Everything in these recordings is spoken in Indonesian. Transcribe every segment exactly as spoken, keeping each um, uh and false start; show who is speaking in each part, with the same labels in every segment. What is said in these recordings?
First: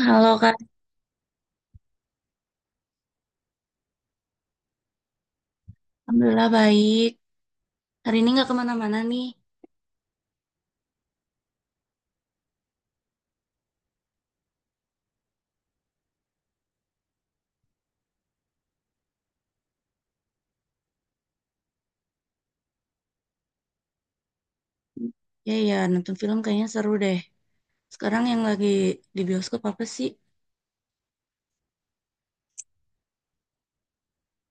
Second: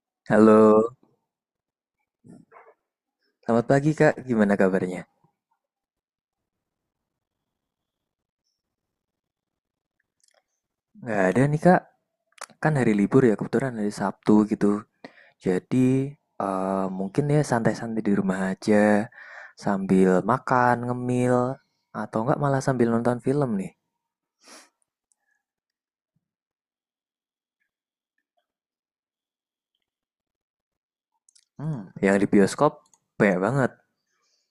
Speaker 1: Halo Kak,
Speaker 2: Halo, selamat pagi Kak. Gimana kabarnya?
Speaker 1: alhamdulillah baik. Hari ini nggak kemana-mana nih.
Speaker 2: Nggak ada nih Kak, kan hari libur ya kebetulan hari Sabtu gitu. Jadi eh, mungkin ya santai-santai di rumah aja sambil makan, ngemil, atau nggak malah sambil nonton film nih.
Speaker 1: Ya ya, nonton film kayaknya seru deh. Sekarang yang lagi di bioskop apa sih?
Speaker 2: Hmm, yang di bioskop banyak banget.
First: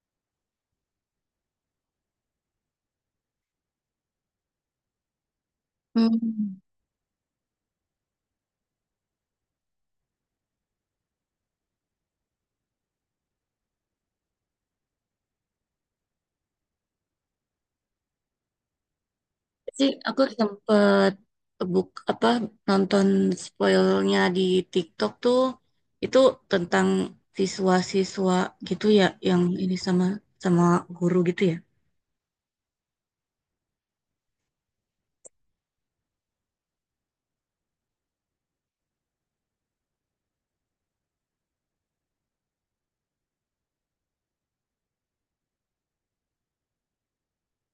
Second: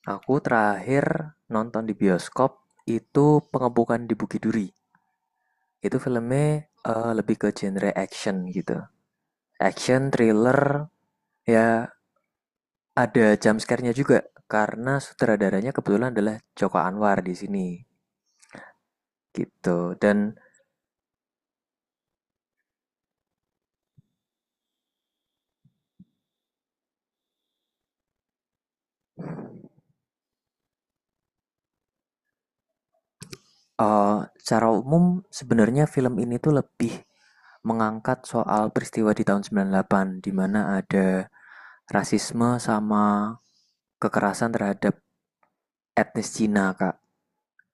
Speaker 2: Aku terakhir nonton di bioskop itu Pengepungan di Bukit Duri. Itu
Speaker 1: Hmm,
Speaker 2: filmnya eh, lebih ke genre action gitu. Action, thriller, ya. Ada jump scare-nya juga, karena sutradaranya kebetulan adalah Joko Anwar di sini, gitu.
Speaker 1: sih aku
Speaker 2: Dan
Speaker 1: sempet buk apa nonton spoilnya di TikTok tuh itu tentang siswa-siswa gitu ya yang ini sama sama guru gitu ya.
Speaker 2: eh, secara umum sebenarnya film ini tuh lebih mengangkat soal peristiwa di tahun sembilan puluh delapan di mana ada rasisme sama kekerasan terhadap etnis Cina, Kak.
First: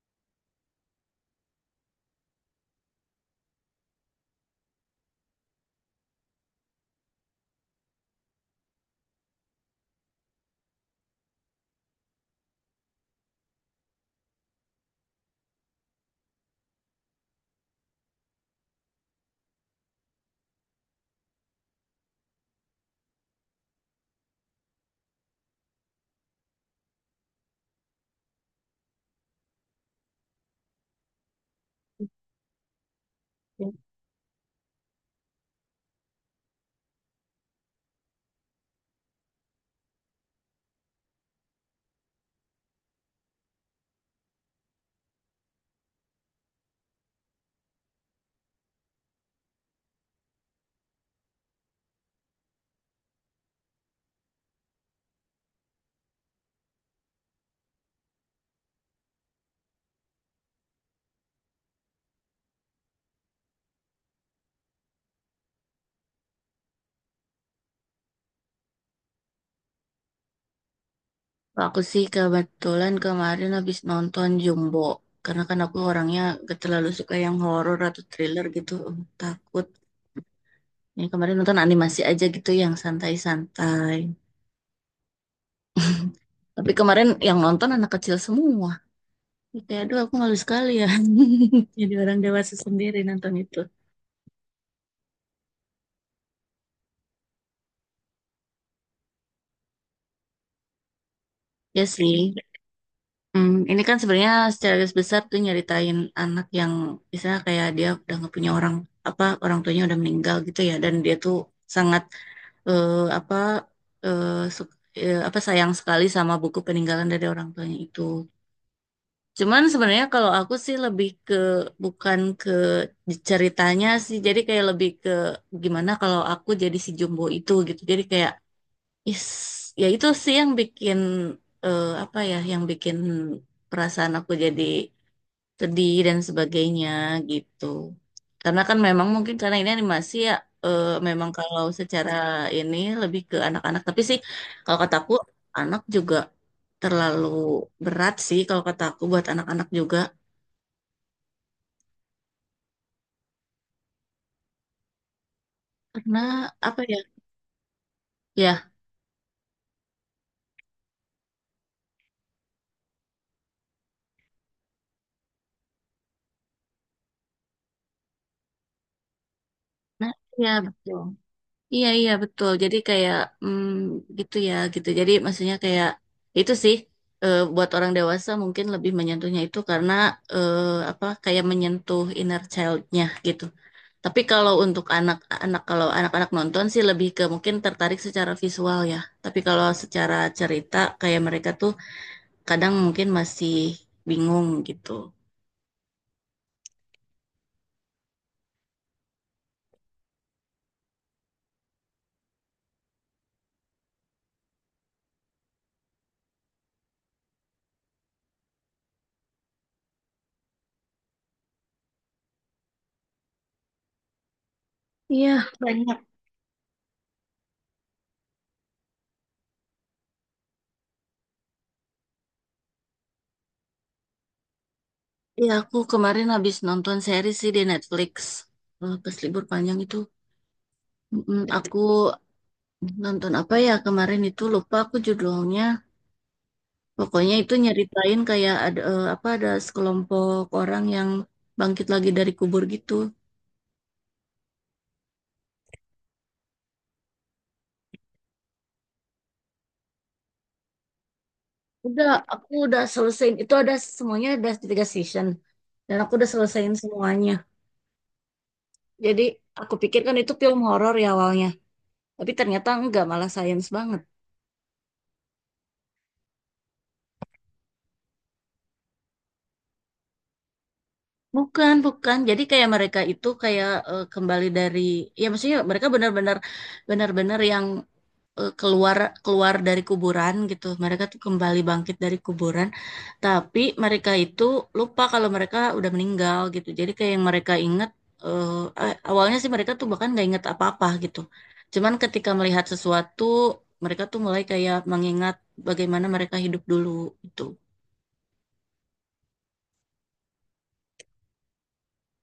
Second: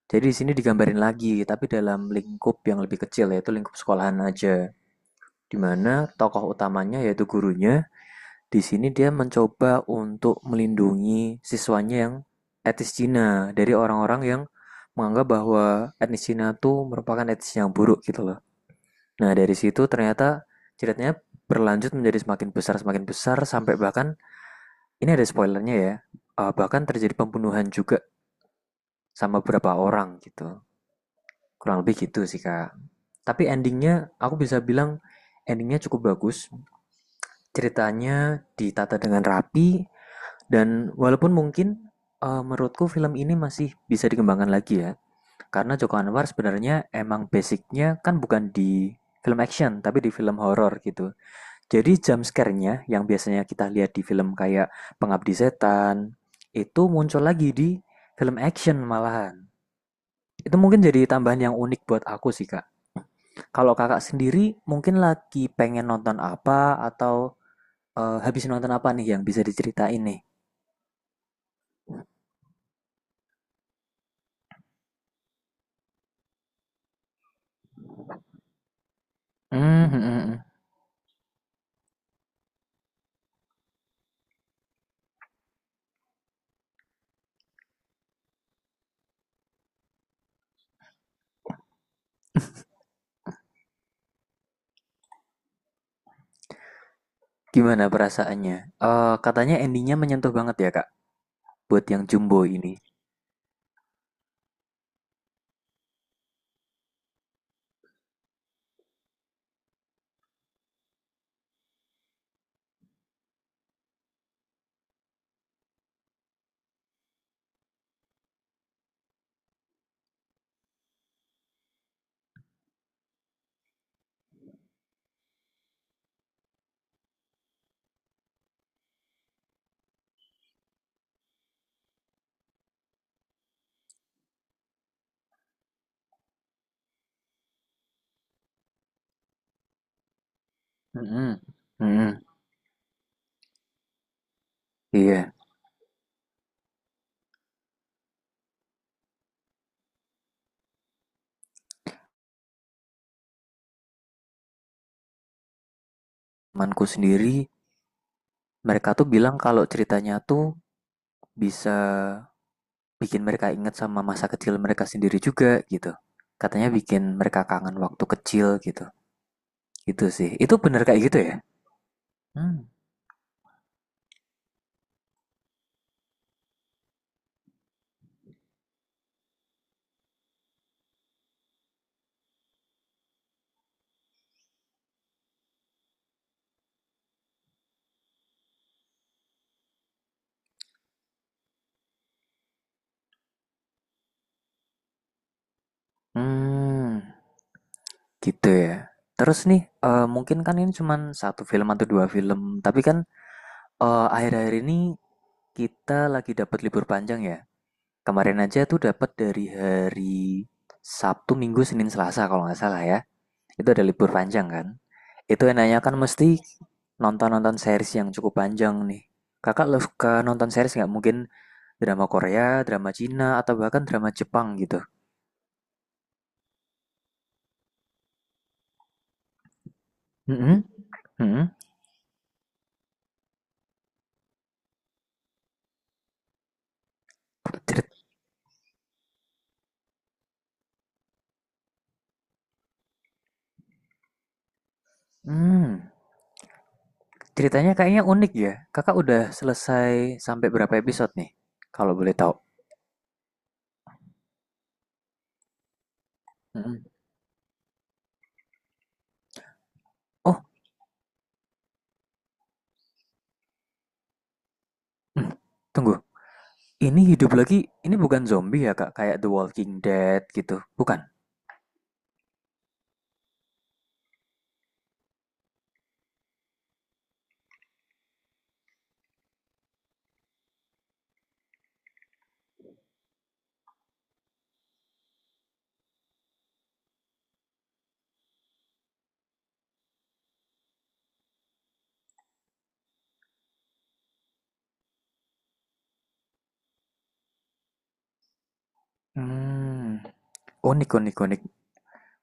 Speaker 2: Jadi di sini digambarin lagi, tapi dalam lingkup yang lebih kecil, yaitu lingkup sekolahan aja. Di mana tokoh utamanya yaitu gurunya. Di sini dia mencoba untuk melindungi siswanya yang etnis Cina dari orang-orang yang menganggap bahwa etnis Cina tuh merupakan etnis yang buruk gitu loh. Nah, dari situ ternyata ceritanya berlanjut menjadi semakin besar semakin besar sampai bahkan ini ada spoilernya ya. Eh, bahkan terjadi pembunuhan juga sama beberapa orang gitu. Kurang lebih gitu sih, Kak. Tapi endingnya aku bisa bilang endingnya cukup bagus. Ceritanya ditata dengan rapi. Dan walaupun mungkin, eee, menurutku film ini masih bisa dikembangkan lagi ya, karena Joko Anwar sebenarnya emang basicnya kan bukan di film action, tapi di film horor gitu. Jadi jump scare-nya yang biasanya kita lihat di film kayak Pengabdi Setan, itu muncul lagi di film action malahan. Itu mungkin jadi tambahan yang unik buat aku sih, Kak. Kalau Kakak sendiri mungkin lagi pengen nonton apa, atau eee, habis nonton apa nih yang bisa diceritain nih?
Speaker 1: Aku sih kebetulan kemarin habis nonton Jumbo. Karena kan aku orangnya gak terlalu suka yang horor atau thriller gitu. em, Takut.
Speaker 2: Mmm, mhm mhm.
Speaker 1: Ini kemarin nonton animasi aja gitu yang santai-santai. Tapi kemarin yang nonton anak kecil semua. Kayak aduh aku malu sekali ya. Jadi orang dewasa sendiri nonton itu.
Speaker 2: Gimana perasaannya? Eee, katanya endingnya menyentuh banget ya, Kak,
Speaker 1: Ya
Speaker 2: buat yang
Speaker 1: sih.
Speaker 2: Jumbo ini?
Speaker 1: Hmm, ini kan sebenarnya secara garis besar tuh nyeritain anak yang misalnya kayak dia udah nggak punya orang apa orang tuanya udah meninggal gitu ya dan dia tuh sangat eh, apa eh, su- eh, apa sayang sekali sama buku peninggalan dari orang tuanya itu. Cuman sebenarnya kalau aku sih lebih ke bukan ke ceritanya sih jadi kayak lebih ke gimana kalau aku jadi si Jumbo itu gitu. Jadi kayak Is, ya itu sih yang bikin eh, apa ya, yang bikin perasaan aku jadi sedih dan sebagainya gitu. Karena kan memang mungkin karena ini animasi ya, eh, memang
Speaker 2: Mhm,
Speaker 1: kalau
Speaker 2: mhm,
Speaker 1: secara ini lebih ke anak-anak. Tapi sih kalau kataku
Speaker 2: iya.
Speaker 1: anak juga terlalu berat sih kalau kataku buat anak-anak juga. Karena apa
Speaker 2: Temanku
Speaker 1: ya?
Speaker 2: sendiri,
Speaker 1: Ya,
Speaker 2: mereka tuh bilang kalau ceritanya tuh bisa bikin mereka ingat sama masa kecil mereka sendiri juga, gitu. Katanya bikin mereka kangen waktu kecil, gitu. Itu
Speaker 1: nah,
Speaker 2: sih.
Speaker 1: ya
Speaker 2: Itu bener
Speaker 1: betul.
Speaker 2: kayak gitu ya?
Speaker 1: Iya iya betul.
Speaker 2: Mmm,
Speaker 1: Jadi kayak mm, gitu ya gitu. Jadi maksudnya kayak itu sih eh, buat orang dewasa mungkin lebih menyentuhnya itu karena eh, apa kayak menyentuh inner childnya gitu. Tapi kalau untuk anak-anak kalau anak-anak nonton sih lebih ke mungkin tertarik secara visual ya. Tapi kalau secara cerita kayak mereka tuh kadang mungkin masih bingung gitu.
Speaker 2: mmm, gitu ya. Terus nih, eee, mungkin kan ini cuman satu film atau dua film, tapi kan, eh, akhir-akhir ini kita lagi dapat libur panjang ya. Kemarin aja tuh dapat dari hari Sabtu, Minggu, Senin, Selasa kalau nggak salah ya. Itu ada libur panjang kan.
Speaker 1: Iya
Speaker 2: Itu enaknya kan
Speaker 1: banyak.
Speaker 2: mesti nonton-nonton series yang cukup panjang nih. Kakak lo suka nonton series nggak? Mungkin drama Korea, drama Cina, atau bahkan drama Jepang gitu.
Speaker 1: Iya aku kemarin habis nonton series sih di Netflix. Eh, Pas libur panjang itu.
Speaker 2: Mm-mm,
Speaker 1: Mm,
Speaker 2: mm-mm.
Speaker 1: aku nonton apa ya kemarin itu lupa aku judulnya. Pokoknya itu
Speaker 2: Cerit-
Speaker 1: nyeritain kayak ada eh, apa ada sekelompok orang yang bangkit lagi dari kubur gitu.
Speaker 2: Hmm, ceritanya kayaknya unik ya. Kakak udah selesai sampai berapa episode nih? Kalau
Speaker 1: Udah,
Speaker 2: boleh tahu.
Speaker 1: aku udah selesaiin itu ada semuanya ada tiga season dan aku udah selesaiin
Speaker 2: Mm-mm.
Speaker 1: semuanya. Jadi aku pikir kan itu
Speaker 2: Oh,
Speaker 1: film horor ya awalnya, tapi ternyata enggak malah science banget.
Speaker 2: mm, tunggu. Ini hidup lagi, ini bukan zombie ya Kak, kayak The Walking Dead gitu, bukan?
Speaker 1: Bukan, bukan. Jadi kayak mereka itu kayak eh, kembali dari ya maksudnya mereka benar-benar benar-benar yang eh, keluar keluar dari kuburan gitu. Mereka tuh kembali bangkit dari kuburan, tapi mereka itu lupa kalau mereka udah meninggal gitu. Jadi kayak yang mereka ingat eh, a- awalnya sih mereka tuh bahkan nggak ingat apa-apa gitu. Cuman ketika melihat sesuatu, mereka tuh mulai kayak mengingat bagaimana mereka hidup dulu itu.
Speaker 2: Hmm, unik unik unik.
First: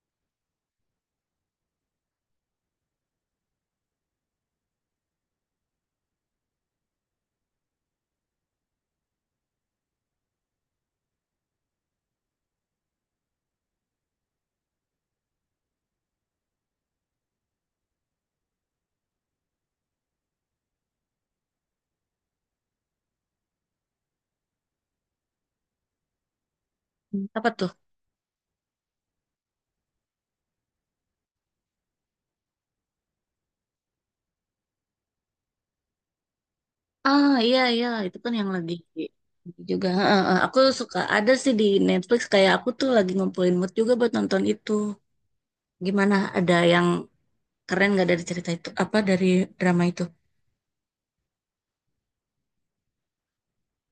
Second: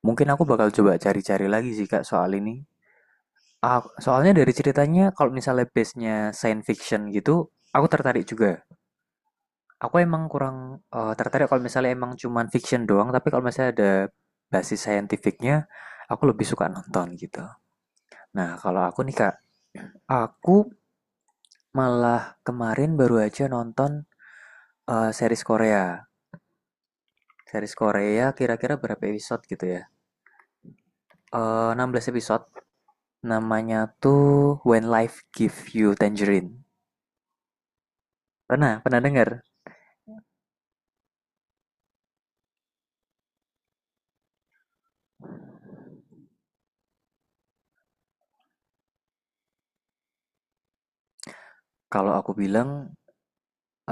Speaker 2: Mungkin aku bakal coba cari-cari lagi sih Kak soal ini. Ah, soalnya dari ceritanya kalau misalnya base-nya science fiction gitu, aku tertarik juga. Aku emang kurang eh, tertarik kalau misalnya emang cuman fiction doang, tapi kalau misalnya ada basis saintifiknya, aku lebih suka nonton gitu. Nah, kalau aku nih Kak, aku malah kemarin baru aja nonton eh, series Korea.
Speaker 1: Apa tuh?
Speaker 2: Series Korea kira-kira berapa episode gitu ya? Eh, enam belas episode. Namanya tuh When Life Give You Tangerine.
Speaker 1: Ah iya iya itu kan yang lagi
Speaker 2: Pernah, pernah dengar?
Speaker 1: juga. Heeh, heeh, aku suka ada sih di Netflix kayak aku tuh lagi ngumpulin mood juga buat nonton itu gimana ada yang keren nggak dari cerita itu apa dari drama itu.
Speaker 2: Kalau aku bilang,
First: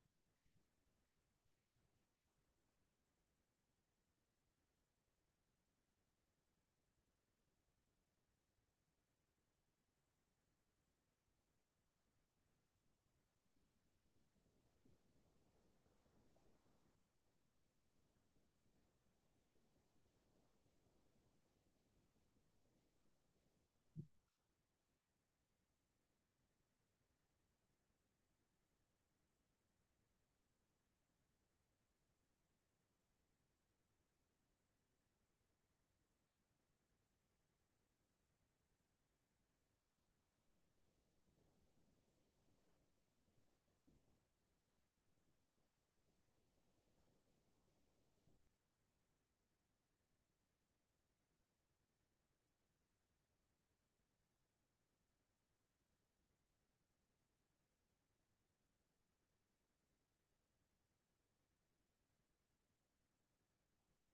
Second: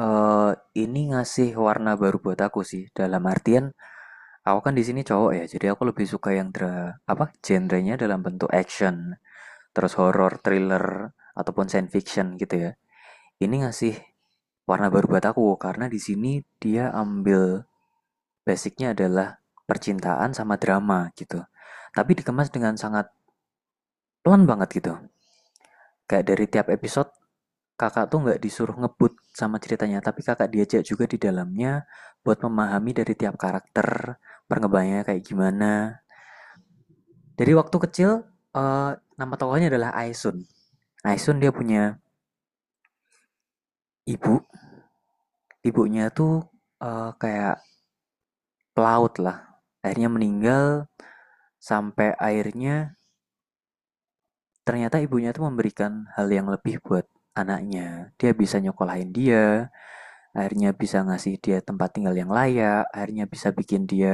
Speaker 2: eh ini ngasih warna baru buat aku sih. Dalam artian aku kan di sini cowok ya, jadi aku lebih suka yang dra apa? Genrenya dalam bentuk action, terus horror, thriller ataupun science fiction gitu ya. Ini ngasih warna baru buat aku karena di sini dia ambil. Basicnya adalah percintaan sama drama gitu. Tapi dikemas dengan sangat pelan banget gitu. Kayak dari tiap episode kakak tuh nggak disuruh ngebut sama ceritanya, tapi kakak diajak juga di dalamnya buat memahami dari tiap karakter, perkembangannya kayak gimana. Dari waktu kecil, eh, nama tokohnya adalah Aisun. Aisun dia punya ibu, ibunya tuh eh, kayak pelaut lah. Akhirnya meninggal, sampai akhirnya ternyata ibunya tuh memberikan hal yang lebih buat anaknya. Dia bisa nyekolahin dia, akhirnya bisa ngasih dia tempat tinggal yang layak, akhirnya bisa bikin dia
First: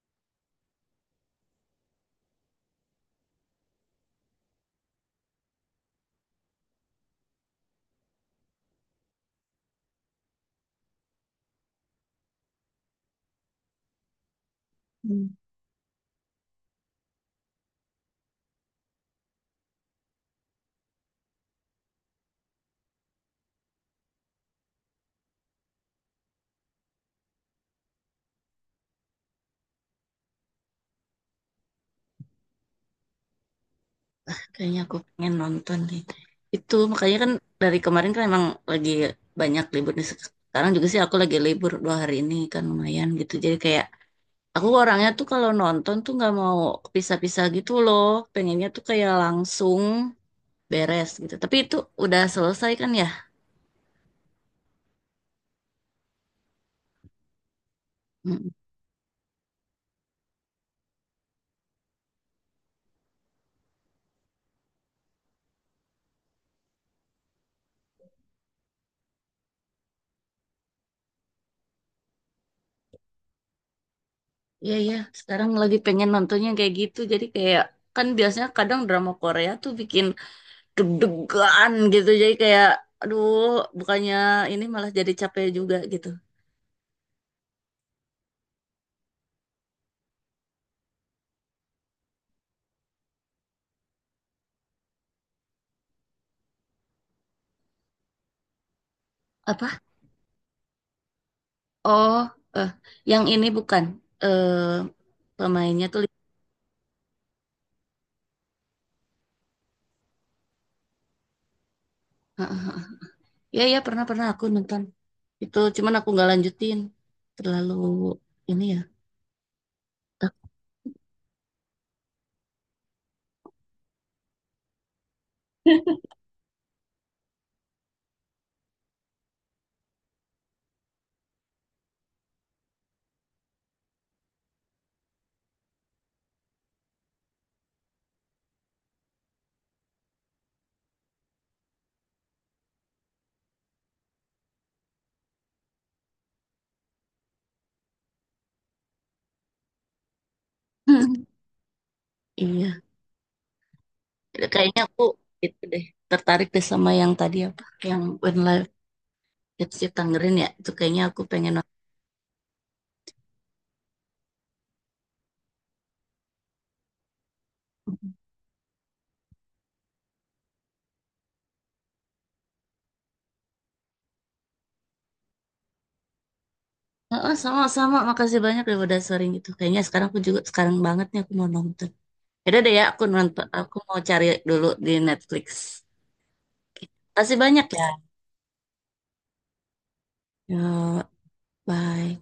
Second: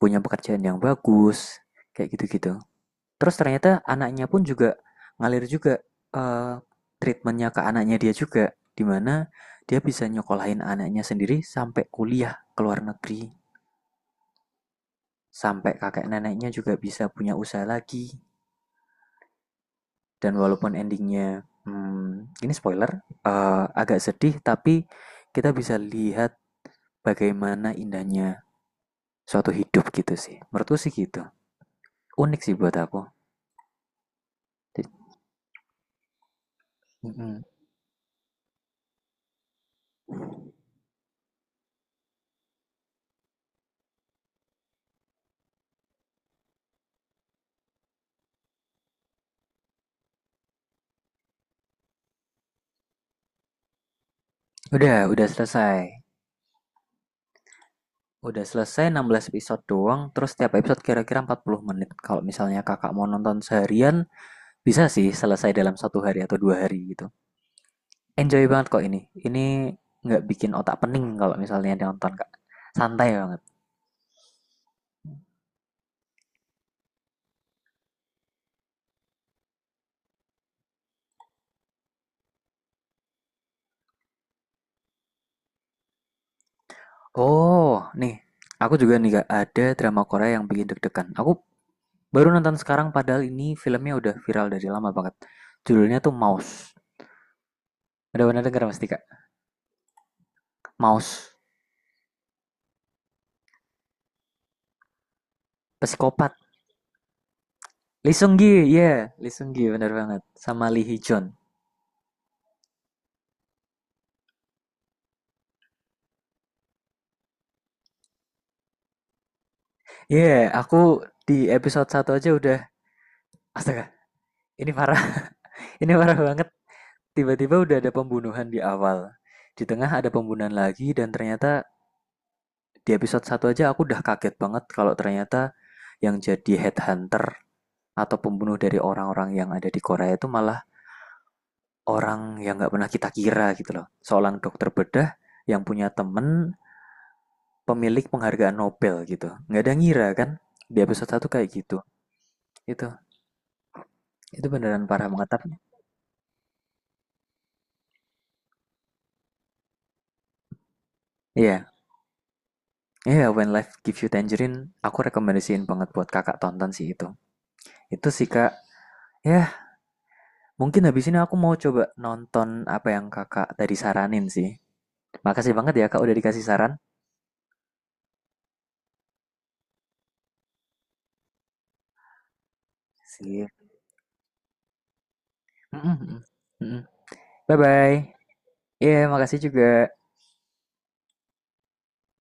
Speaker 2: punya pekerjaan yang bagus, kayak gitu-gitu. Terus ternyata anaknya pun juga ngalir juga eh, treatmentnya ke anaknya dia juga, dimana dia bisa nyekolahin anaknya sendiri sampai kuliah ke luar negeri, sampai kakek neneknya juga bisa punya usaha lagi. Dan walaupun endingnya, hmm, ini spoiler, eh, agak sedih, tapi kita bisa lihat bagaimana indahnya suatu hidup gitu sih. Menurutku sih gitu. Unik sih buat aku.
Speaker 1: Kayaknya aku pengen nonton deh itu makanya kan dari kemarin kan emang lagi banyak libur nih, sekarang juga sih aku lagi libur dua hari ini kan lumayan gitu jadi kayak aku orangnya tuh kalau nonton tuh nggak mau pisah-pisah gitu loh, pengennya tuh kayak langsung beres gitu tapi itu udah selesai kan ya.
Speaker 2: Udah, udah selesai. Udah
Speaker 1: Mm.
Speaker 2: selesai enam belas episode doang, terus setiap episode kira-kira empat puluh menit. Kalau misalnya kakak mau nonton seharian, bisa sih selesai dalam satu hari atau dua hari gitu. Enjoy banget kok ini. Ini nggak bikin otak pening kalau misalnya nonton, Kak. Santai banget.
Speaker 1: Iya iya, sekarang lagi pengen nontonnya kayak gitu. Jadi kayak kan biasanya kadang drama Korea tuh bikin deg-degan gitu jadi kayak aduh bukannya ini malah jadi capek juga gitu.
Speaker 2: Oh, nih, aku juga nih gak ada drama Korea yang bikin deg-degan. Aku baru nonton sekarang padahal ini filmnya udah viral dari lama banget. Judulnya tuh Mouse. Ada benar dengar pasti Kak?
Speaker 1: Apa?
Speaker 2: Mouse.
Speaker 1: Oh, eh yang ini bukan, eh pemainnya tuh.
Speaker 2: Psikopat. Lee Seung Gi, iya, Lee Seung Gi benar banget. Sama Lee Hee Jun.
Speaker 1: Heeh, ya ya pernah pernah aku nonton itu cuman aku nggak lanjutin terlalu ini ya.
Speaker 2: Iya, aku di episode satu aja udah astaga, ini parah. Ini parah banget. Tiba-tiba udah ada pembunuhan di awal. Di tengah ada pembunuhan lagi dan ternyata di episode satu aja aku udah kaget banget kalau ternyata yang jadi headhunter atau pembunuh dari orang-orang yang ada di Korea itu malah orang yang nggak pernah kita kira gitu loh. Seorang dokter bedah yang punya temen pemilik penghargaan Nobel gitu. Nggak ada ngira kan? Di episode satu kayak gitu.
Speaker 1: Iya,
Speaker 2: Itu itu
Speaker 1: kayaknya
Speaker 2: beneran
Speaker 1: aku
Speaker 2: parah mengetapnya.
Speaker 1: itu deh, tertarik deh sama yang tadi apa yang When Life Gets You Tangerine ya itu kayaknya aku pengen
Speaker 2: Iya,
Speaker 1: nonton.
Speaker 2: iya, When Life Gives You Tangerine aku rekomendasiin banget buat kakak tonton sih itu. Itu sih kak. Ya, yeah, mungkin habis ini aku mau coba nonton apa yang kakak tadi saranin sih. Makasih banget ya Kak udah dikasih saran.
Speaker 1: Heeh, sama-sama. Makasih banyak ya udah sharing itu. Kayaknya sekarang aku juga sekarang banget nih aku mau nonton. Yaudah deh ya, aku nonton,
Speaker 2: Sip.
Speaker 1: aku mau cari dulu di Netflix.
Speaker 2: Mm-mm,
Speaker 1: Oke.
Speaker 2: mm-mm.
Speaker 1: Makasih banyak ya.
Speaker 2: Bye-bye. Iya, makasih juga.
Speaker 1: Yuk, bye.